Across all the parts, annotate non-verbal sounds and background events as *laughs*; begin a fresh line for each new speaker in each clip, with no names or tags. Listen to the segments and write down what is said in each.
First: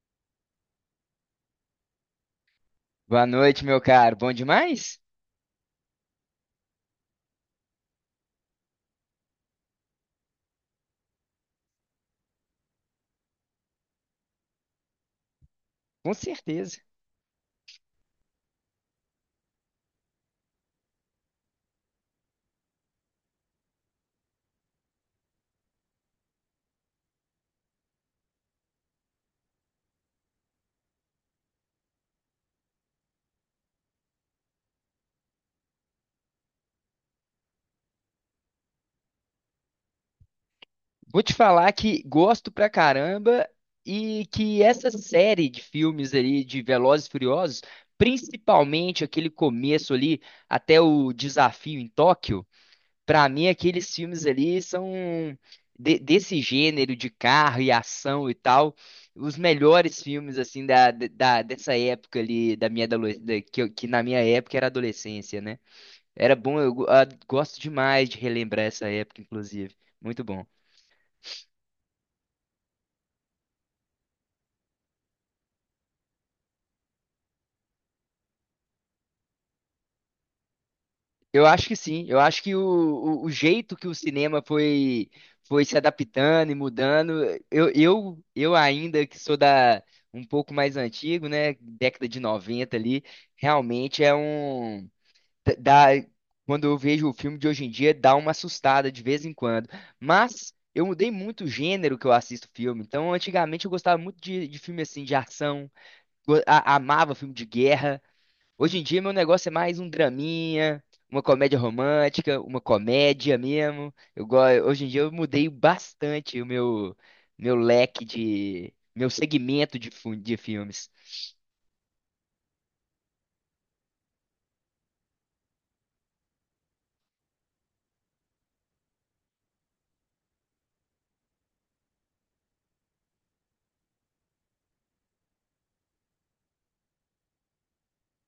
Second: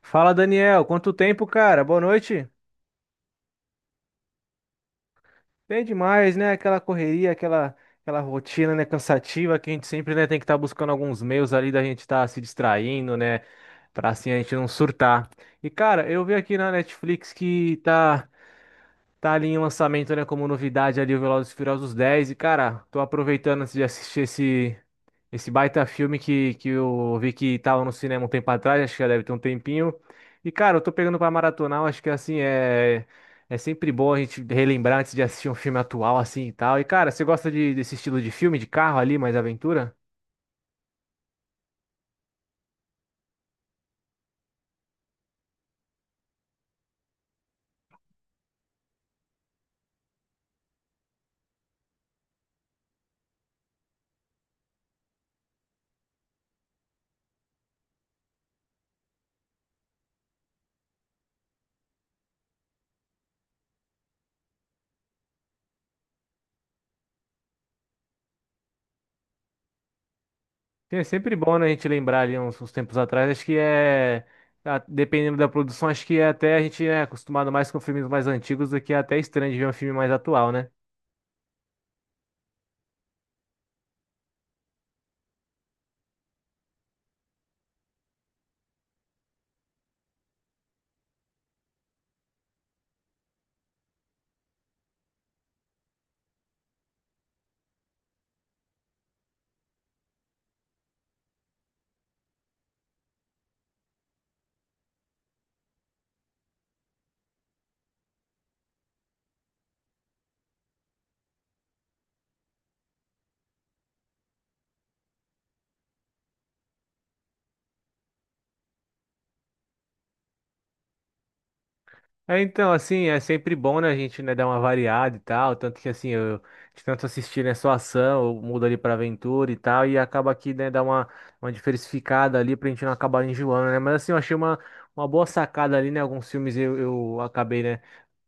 Fala, Daniel. Quanto tempo, cara? Boa noite.
Boa noite, meu caro. Bom demais?
Bem demais, né? Aquela correria, aquela rotina, né? Cansativa que a gente sempre, né, tem que estar buscando alguns meios ali da gente estar se distraindo, né? Pra assim a gente não surtar. E, cara,
Com
eu vi aqui na
certeza.
Netflix que tá. Tá ali em lançamento, né, como novidade ali o Velozes e Furiosos 10. E cara, tô aproveitando antes de assistir esse baita filme que eu vi que tava no cinema um tempo atrás, acho que já deve ter um tempinho. E cara, eu tô pegando pra maratonar, eu acho que assim é sempre bom a gente relembrar antes de assistir um filme atual assim e tal. E cara, você gosta desse estilo de filme de carro ali, mais aventura?
Vou te falar que gosto pra caramba e que essa série de filmes ali de Velozes e Furiosos, principalmente aquele começo ali até o desafio em Tóquio, pra mim aqueles filmes ali são desse gênero de carro e ação e tal, os melhores filmes assim da dessa época ali da minha adolescência, que, que na minha época era adolescência, né? Era bom, gosto demais de relembrar essa época, inclusive. Muito bom.
É sempre bom, né, a gente lembrar ali uns tempos atrás. Acho que é, dependendo da produção, acho que é até a gente é acostumado mais com filmes mais antigos do que é até estranho de ver um filme mais atual, né?
Eu acho que sim, eu acho o jeito que o cinema foi, foi se adaptando e mudando, eu ainda que sou da um pouco mais antigo, né, década de 90 ali, realmente é dá, quando eu vejo o filme de hoje em dia, dá uma assustada de vez em quando. Mas eu mudei muito o gênero que eu assisto filme. Então, antigamente eu gostava muito de filme assim de ação amava filme de guerra. Hoje em dia, meu negócio é mais um draminha, uma comédia romântica, uma comédia mesmo. Hoje em dia, eu mudei bastante o meu, meu leque de. Meu segmento de filmes.
É, então, assim, é sempre bom, né, a gente, né, dar uma variada e tal. Tanto que, assim, eu de tanto assistir, né, só ação, eu mudo ali pra aventura e tal. E acaba que, né, dá uma diversificada ali pra gente não acabar enjoando, né? Mas, assim, eu achei uma boa sacada ali, né? Alguns filmes eu acabei, né,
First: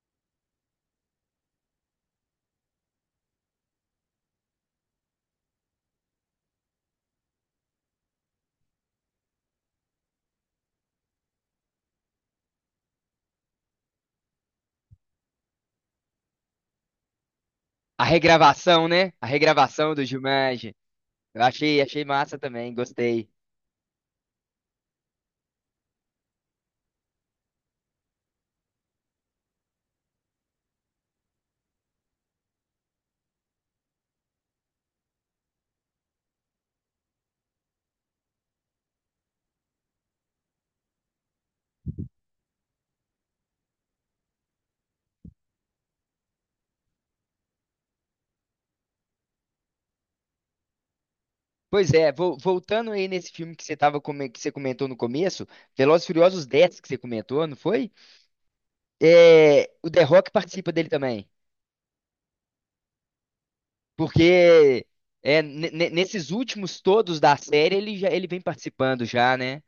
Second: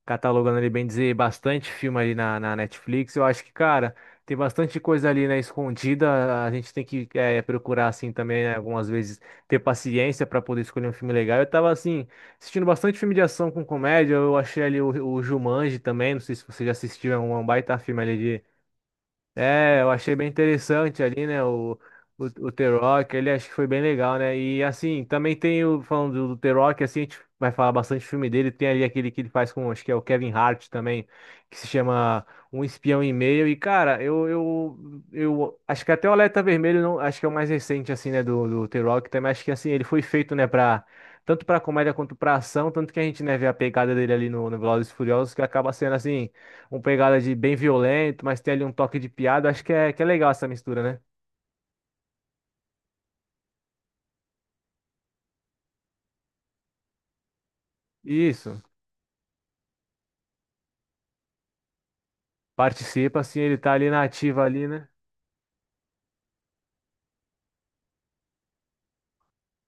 catalogando ali, bem dizer, bastante filme ali na Netflix. Eu acho que, cara, tem bastante coisa ali, né, escondida. A gente tem que procurar, assim, também, né, algumas vezes, ter paciência para poder escolher um filme legal. Eu tava, assim, assistindo bastante filme de ação com comédia. Eu achei ali o Jumanji também. Não sei se você já assistiu, é um baita filme
A
ali.
regravação, né? A
É, eu
regravação do
achei bem
Jumanji.
interessante ali, né? O,
Achei
o,
massa
o The
também,
Rock,
gostei.
ele acho que foi bem legal, né? E assim, também tem o, falando do The Rock, assim, a gente vai falar bastante do filme dele. Tem ali aquele que ele faz com, acho que é o Kevin Hart também, que se chama Um Espião e Meio. E cara, eu acho que até o Alerta Vermelho, não, acho que é o mais recente, assim, né? Do The Rock também. Acho que assim, ele foi feito, né, pra. Tanto pra comédia quanto pra ação, tanto que a gente, né, vê a pegada dele ali no Velozes e Furiosos, que acaba sendo assim uma pegada de bem violento, mas tem ali um toque de piada. Acho que que é legal essa mistura, né?
Pois é, voltando aí nesse filme que você tava, que você comentou no começo, Velozes e Furiosos 10 que você comentou, não foi?
Isso.
É, o The Rock participa dele também.
Participa, assim, ele tá ali na ativa ali,
Porque
né?
é, nesses últimos todos da série ele já ele vem participando já, né?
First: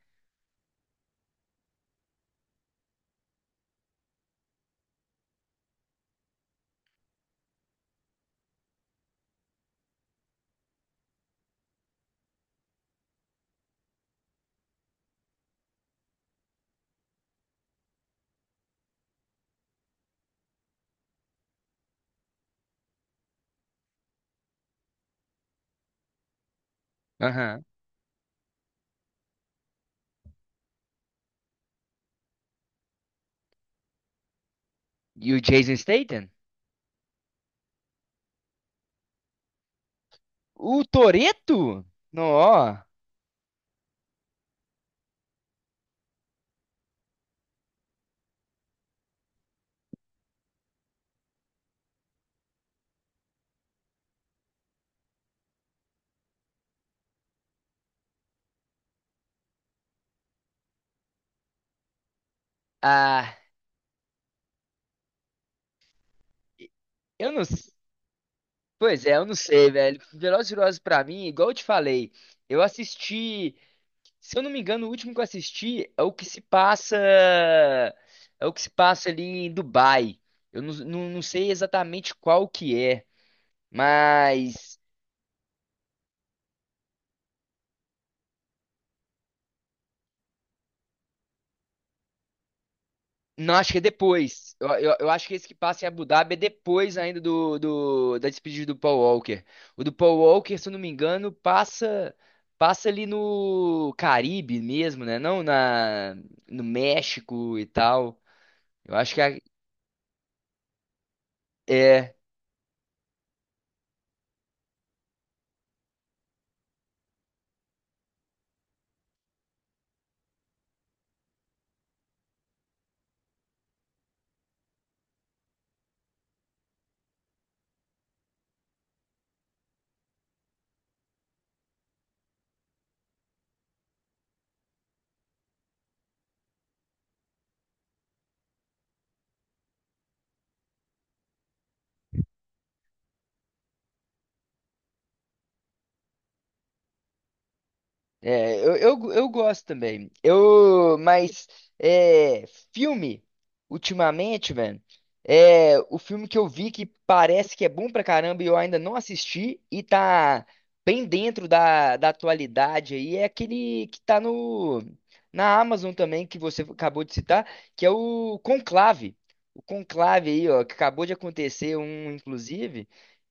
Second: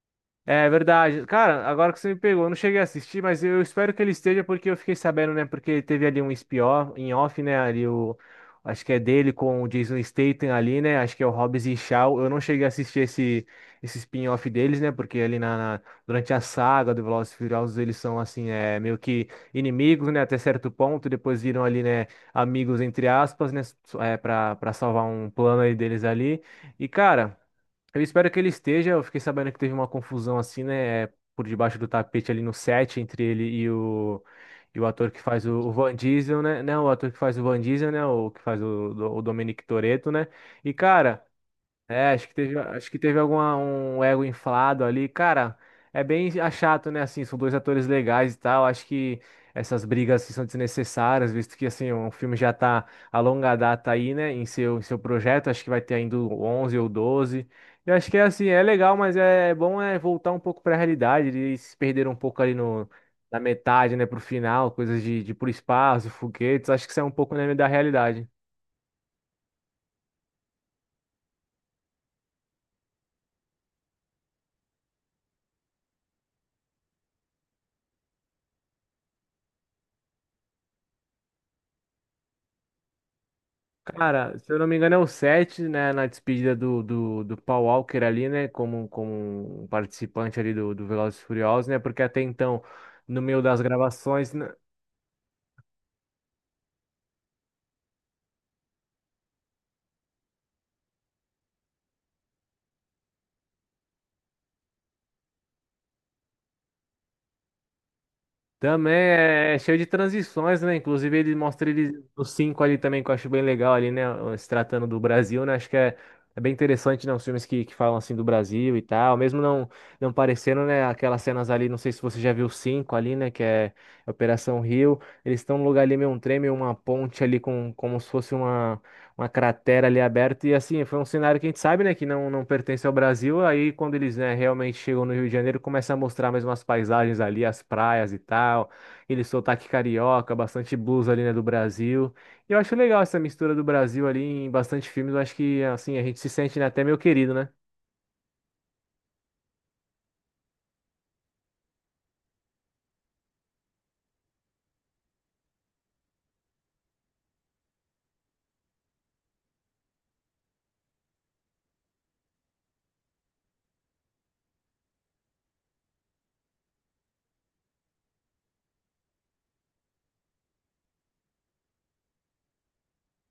É verdade. Cara, agora que você me pegou, eu não cheguei a assistir, mas eu espero que ele esteja, porque eu fiquei sabendo, né? Porque teve ali um spin-off, em off, né? Ali o. Acho que é dele com o Jason Statham ali, né? Acho que é o Hobbs e Shaw. Eu não cheguei a assistir esse spin-off deles, né? Porque ali na durante a saga do Velozes e Furiosos eles são, assim, é, meio que inimigos, né? Até certo ponto. Depois viram ali, né, amigos, entre aspas, né? É, pra salvar um plano aí deles ali. E, cara.
Aham.
Eu espero que ele esteja. Eu fiquei sabendo que teve uma confusão assim, né? Por debaixo do tapete ali no set entre ele e o ator que
E o
faz o
Jason
Van
Statham?
Diesel, né? Não, o ator que faz o Van Diesel, né? O que faz o Dominic Toretto, né? E
O
cara.
Toretto?
É,
Não, ó.
acho que teve alguma, um ego inflado ali. Cara, é bem chato, né? Assim, são dois atores legais e tal. Acho que essas brigas assim, são desnecessárias, visto que assim, o filme já tá a longa data aí, né? Em seu projeto. Acho que vai ter ainda o 11 ou doze. Eu acho que é assim, é legal, mas é bom é voltar um pouco pra realidade. Eles se perderam um pouco ali no,
Ah,
na metade, né? Pro final, coisas de ir pro espaço, foguetes. Acho que isso é um
eu
pouco,
não.
né, da
s-
realidade.
pois é, eu não sei, velho. Velozes e Furiosos pra mim, igual eu te falei, eu assisti. Se eu não me engano, o último que eu assisti é o que se passa. É o que se passa ali em Dubai. Eu não, não, não sei exatamente qual que é,
Cara, se eu não me
mas.
engano, é o 7, né? Na despedida do Paul Walker ali, né? Como, como um participante ali do Velozes e Furiosos, né? Porque até então, no meio
Não,
das
acho que é
gravações.
depois. Eu acho que esse que passa em Abu Dhabi é depois ainda do da despedida do Paul Walker. O do Paul Walker, se eu não me engano, passa passa ali no Caribe mesmo, né? Não na no México e tal.
Também
Eu acho que é,
é é cheio de transições, né? Inclusive, ele mostra ele,
é.
os cinco ali também, que eu acho bem legal ali, né? Se tratando do Brasil, né? Acho que é, é bem interessante, né? Os filmes que falam assim do Brasil e tal, mesmo não, não parecendo, né? Aquelas cenas ali, não sei se você já viu os cinco ali, né? Que é Operação Rio. Eles estão num lugar ali meio um trem, meio uma ponte ali, com, como se fosse uma cratera ali aberta. E assim, foi um cenário que a gente sabe, né, que não, não pertence ao Brasil. Aí, quando eles, né, realmente chegam no Rio de Janeiro, começa a mostrar mais umas paisagens ali, as praias e tal. Ele sotaque carioca, bastante blues ali, né, do Brasil. E eu acho legal essa mistura do Brasil ali em bastante filmes. Eu acho que, assim, a gente se sente, né, até meio querido, né?
É, eu gosto também. Eu, mas é, filme, ultimamente, mano, é o filme que eu vi que parece que é bom pra caramba e eu ainda não assisti e tá bem dentro da atualidade aí, é aquele que tá no, na Amazon também, que você acabou de citar, que é o Conclave. O Conclave aí, ó, que acabou de acontecer um, inclusive.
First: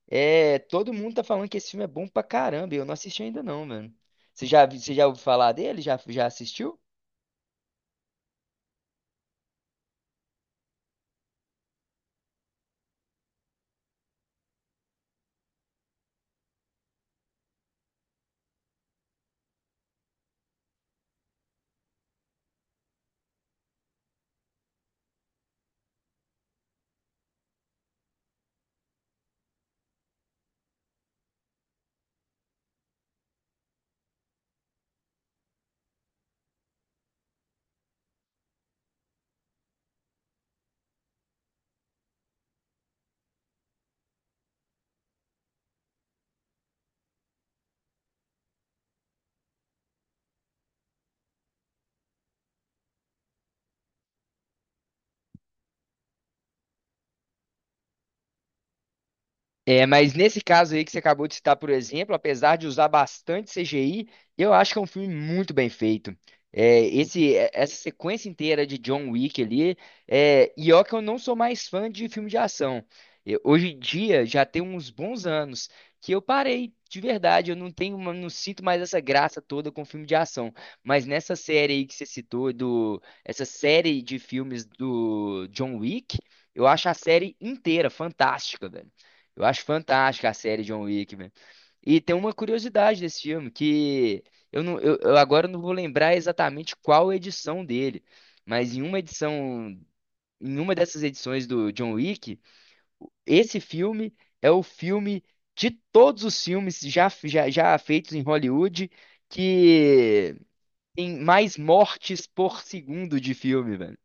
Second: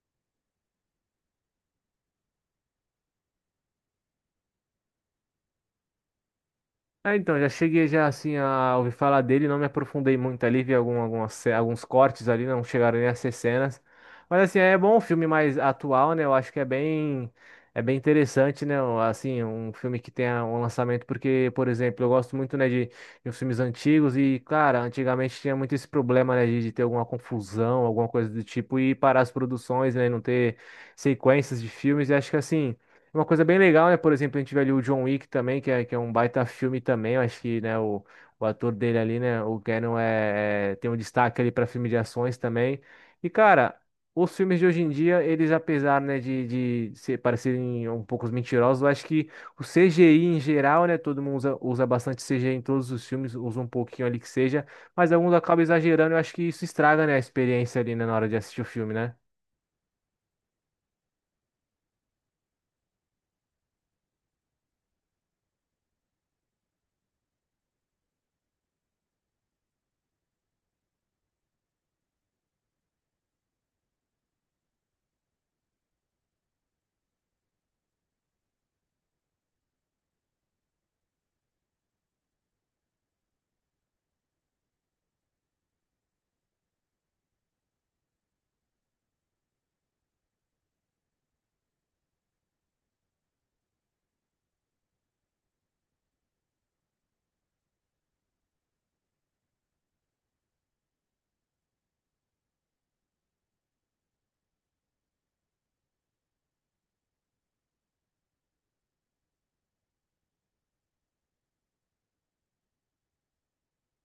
É, todo mundo tá falando que esse filme é bom pra caramba. E eu não assisti ainda não, mano. Você já ouviu falar dele? Já assistiu?
Ah, então, já cheguei já assim a ouvir falar dele, não me aprofundei muito ali, vi algum, algumas, alguns cortes ali, não chegaram nem a ser cenas. Mas assim, é bom um filme mais atual, né? Eu acho que é bem interessante, né? Assim, um filme que tenha um lançamento, porque, por exemplo, eu gosto muito, né, de uns filmes antigos e, cara, antigamente tinha muito esse problema, né, de ter alguma confusão, alguma coisa do tipo, e parar as produções, né, e não ter sequências de filmes, e acho que assim. É uma coisa bem legal, né? Por exemplo, a gente vê ali o John Wick também, que é um baita filme também. Eu acho que, né, o ator dele ali, né, o Keanu tem um destaque ali para filme de ações também. E, cara, os filmes de hoje em dia, eles, apesar, né, de ser, parecerem um pouco mentirosos, eu acho que o CGI em geral, né, todo mundo usa bastante CGI em todos os filmes, usa um pouquinho ali que seja, mas alguns acabam exagerando. Eu acho que isso estraga, né, a experiência ali, né, na hora de assistir o filme, né?
É, mas nesse caso aí que você acabou de citar, por exemplo, apesar de usar bastante CGI, eu acho que é um filme muito bem feito. É, essa sequência inteira de John Wick ali, é, e ó que eu não sou mais fã de filme de ação. Hoje em dia, já tem uns bons anos que eu parei, de verdade, eu não tenho, uma- não sinto mais essa graça toda com filme de ação. Mas nessa série aí que você citou, do, essa série de filmes do John Wick, eu acho a série inteira fantástica, velho. Eu acho fantástica a série John Wick, velho. E tem uma curiosidade desse filme, que eu agora não vou lembrar exatamente qual edição dele, mas em uma edição, em uma dessas edições do John Wick, esse filme é o filme de todos os filmes já feitos em Hollywood que tem mais mortes por segundo de filme, velho.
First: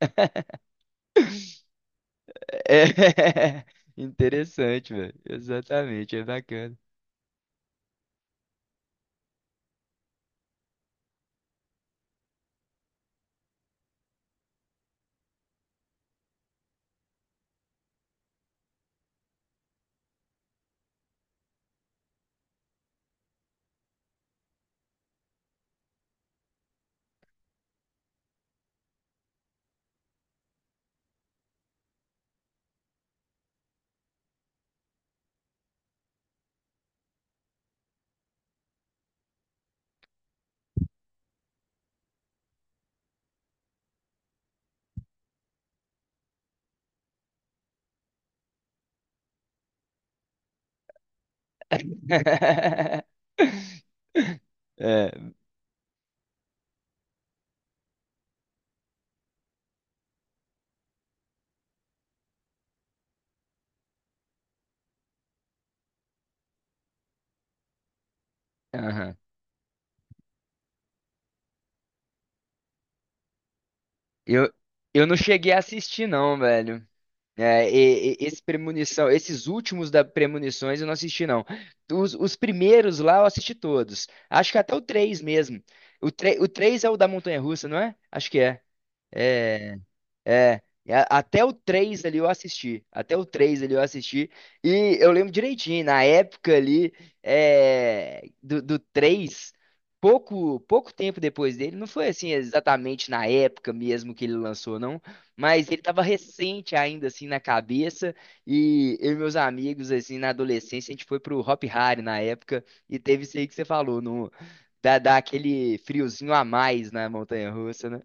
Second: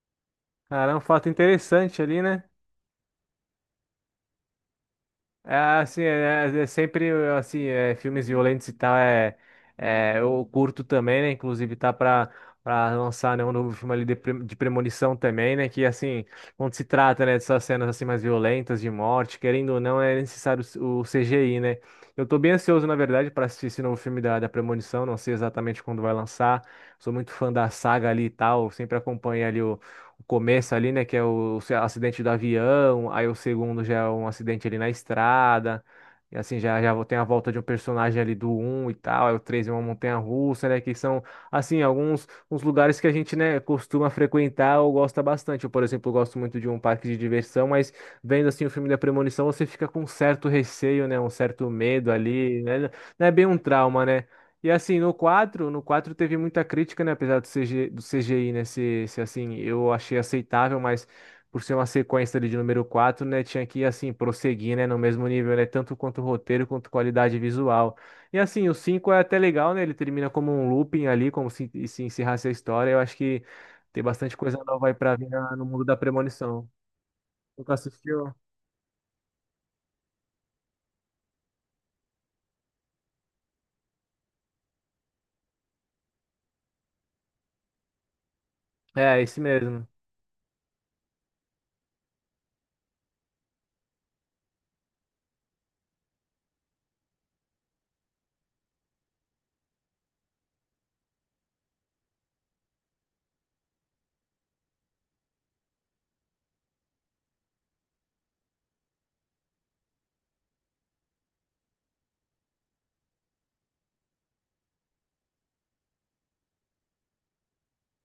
Cara, é um fato interessante ali, né?
*laughs* É interessante, velho.
É, assim,
Exatamente, é
é, é
bacana.
sempre, filmes violentos e tal, eu curto também, né, inclusive tá pra lançar, né, um novo filme ali de, de Premonição também, né, que, assim, quando se trata, né, dessas cenas, assim, mais violentas, de morte, querendo ou não, é necessário o CGI, né. Eu tô bem ansioso, na verdade, pra assistir esse novo filme da Premonição, não sei exatamente quando vai lançar, sou muito fã da saga ali e tal, sempre acompanho ali o começo ali, né, que é o acidente do avião, aí o segundo já é um acidente ali na estrada, e assim, já, já tem a volta de um personagem ali do um e tal, aí o 3 é uma montanha-russa, né, que são, assim, alguns uns lugares que a gente, né, costuma frequentar ou gosta bastante. Eu, por exemplo, gosto muito de um parque de diversão, mas vendo, assim, o filme da Premonição, você fica com um certo receio, né, um certo medo ali, né,
*laughs*
não é bem um trauma, né, e assim,
É,
no 4 teve muita crítica, né? Apesar do CG, do CGI, né? Se assim, eu achei aceitável, mas por ser uma sequência ali de número quatro, né? Tinha que, assim, prosseguir, né? No mesmo nível, né? Tanto quanto o roteiro, quanto qualidade visual. E assim, o 5
aham.
é até legal, né? Ele termina como um looping ali, como se encerrasse a história. Eu acho que tem bastante
Eu,
coisa nova aí
eu
pra
não
vir
cheguei a
no mundo da
assistir, não,
premonição.
velho. É,
Nunca assistiu?
esse premonição, esses últimos da Premonições eu não assisti, não. Os primeiros lá eu assisti todos. Acho que até o 3 mesmo. O 3, o 3 é o da Montanha-Russa, não é? Acho que é.
É, esse
É,
mesmo.
é, até o 3 ali eu assisti. Até o 3 ali eu assisti. E eu lembro direitinho, na época ali, é, do, do 3 pouco tempo depois dele, não foi assim exatamente na época mesmo que ele lançou, não. Mas ele tava recente ainda, assim, na cabeça. E eu e meus amigos, assim, na adolescência, a gente foi pro Hop Hari na época. E teve isso aí que você falou, no, dá aquele friozinho a mais na montanha-russa, né?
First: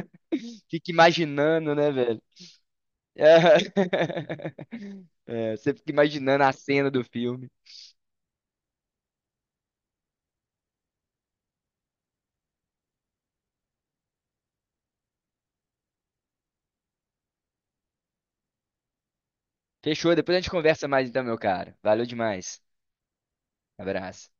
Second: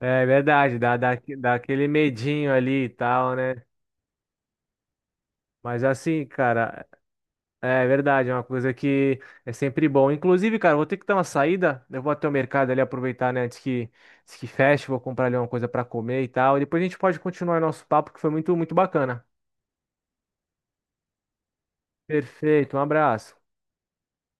É verdade,
Fica
dá
imaginando,
aquele
né,
medinho ali e
é,
tal, né?
*laughs* é, você
Mas
fica
assim,
imaginando a
cara,
cena do filme.
é verdade, é uma coisa que é sempre bom. Inclusive, cara, eu vou ter que dar uma saída. Eu vou até o mercado ali aproveitar, né, antes que feche, vou comprar ali uma coisa para comer e tal. E depois a gente pode continuar nosso papo, que foi muito bacana.
Fechou, depois a gente conversa mais então, meu cara. Valeu demais.
Perfeito, um abraço.
Abraço.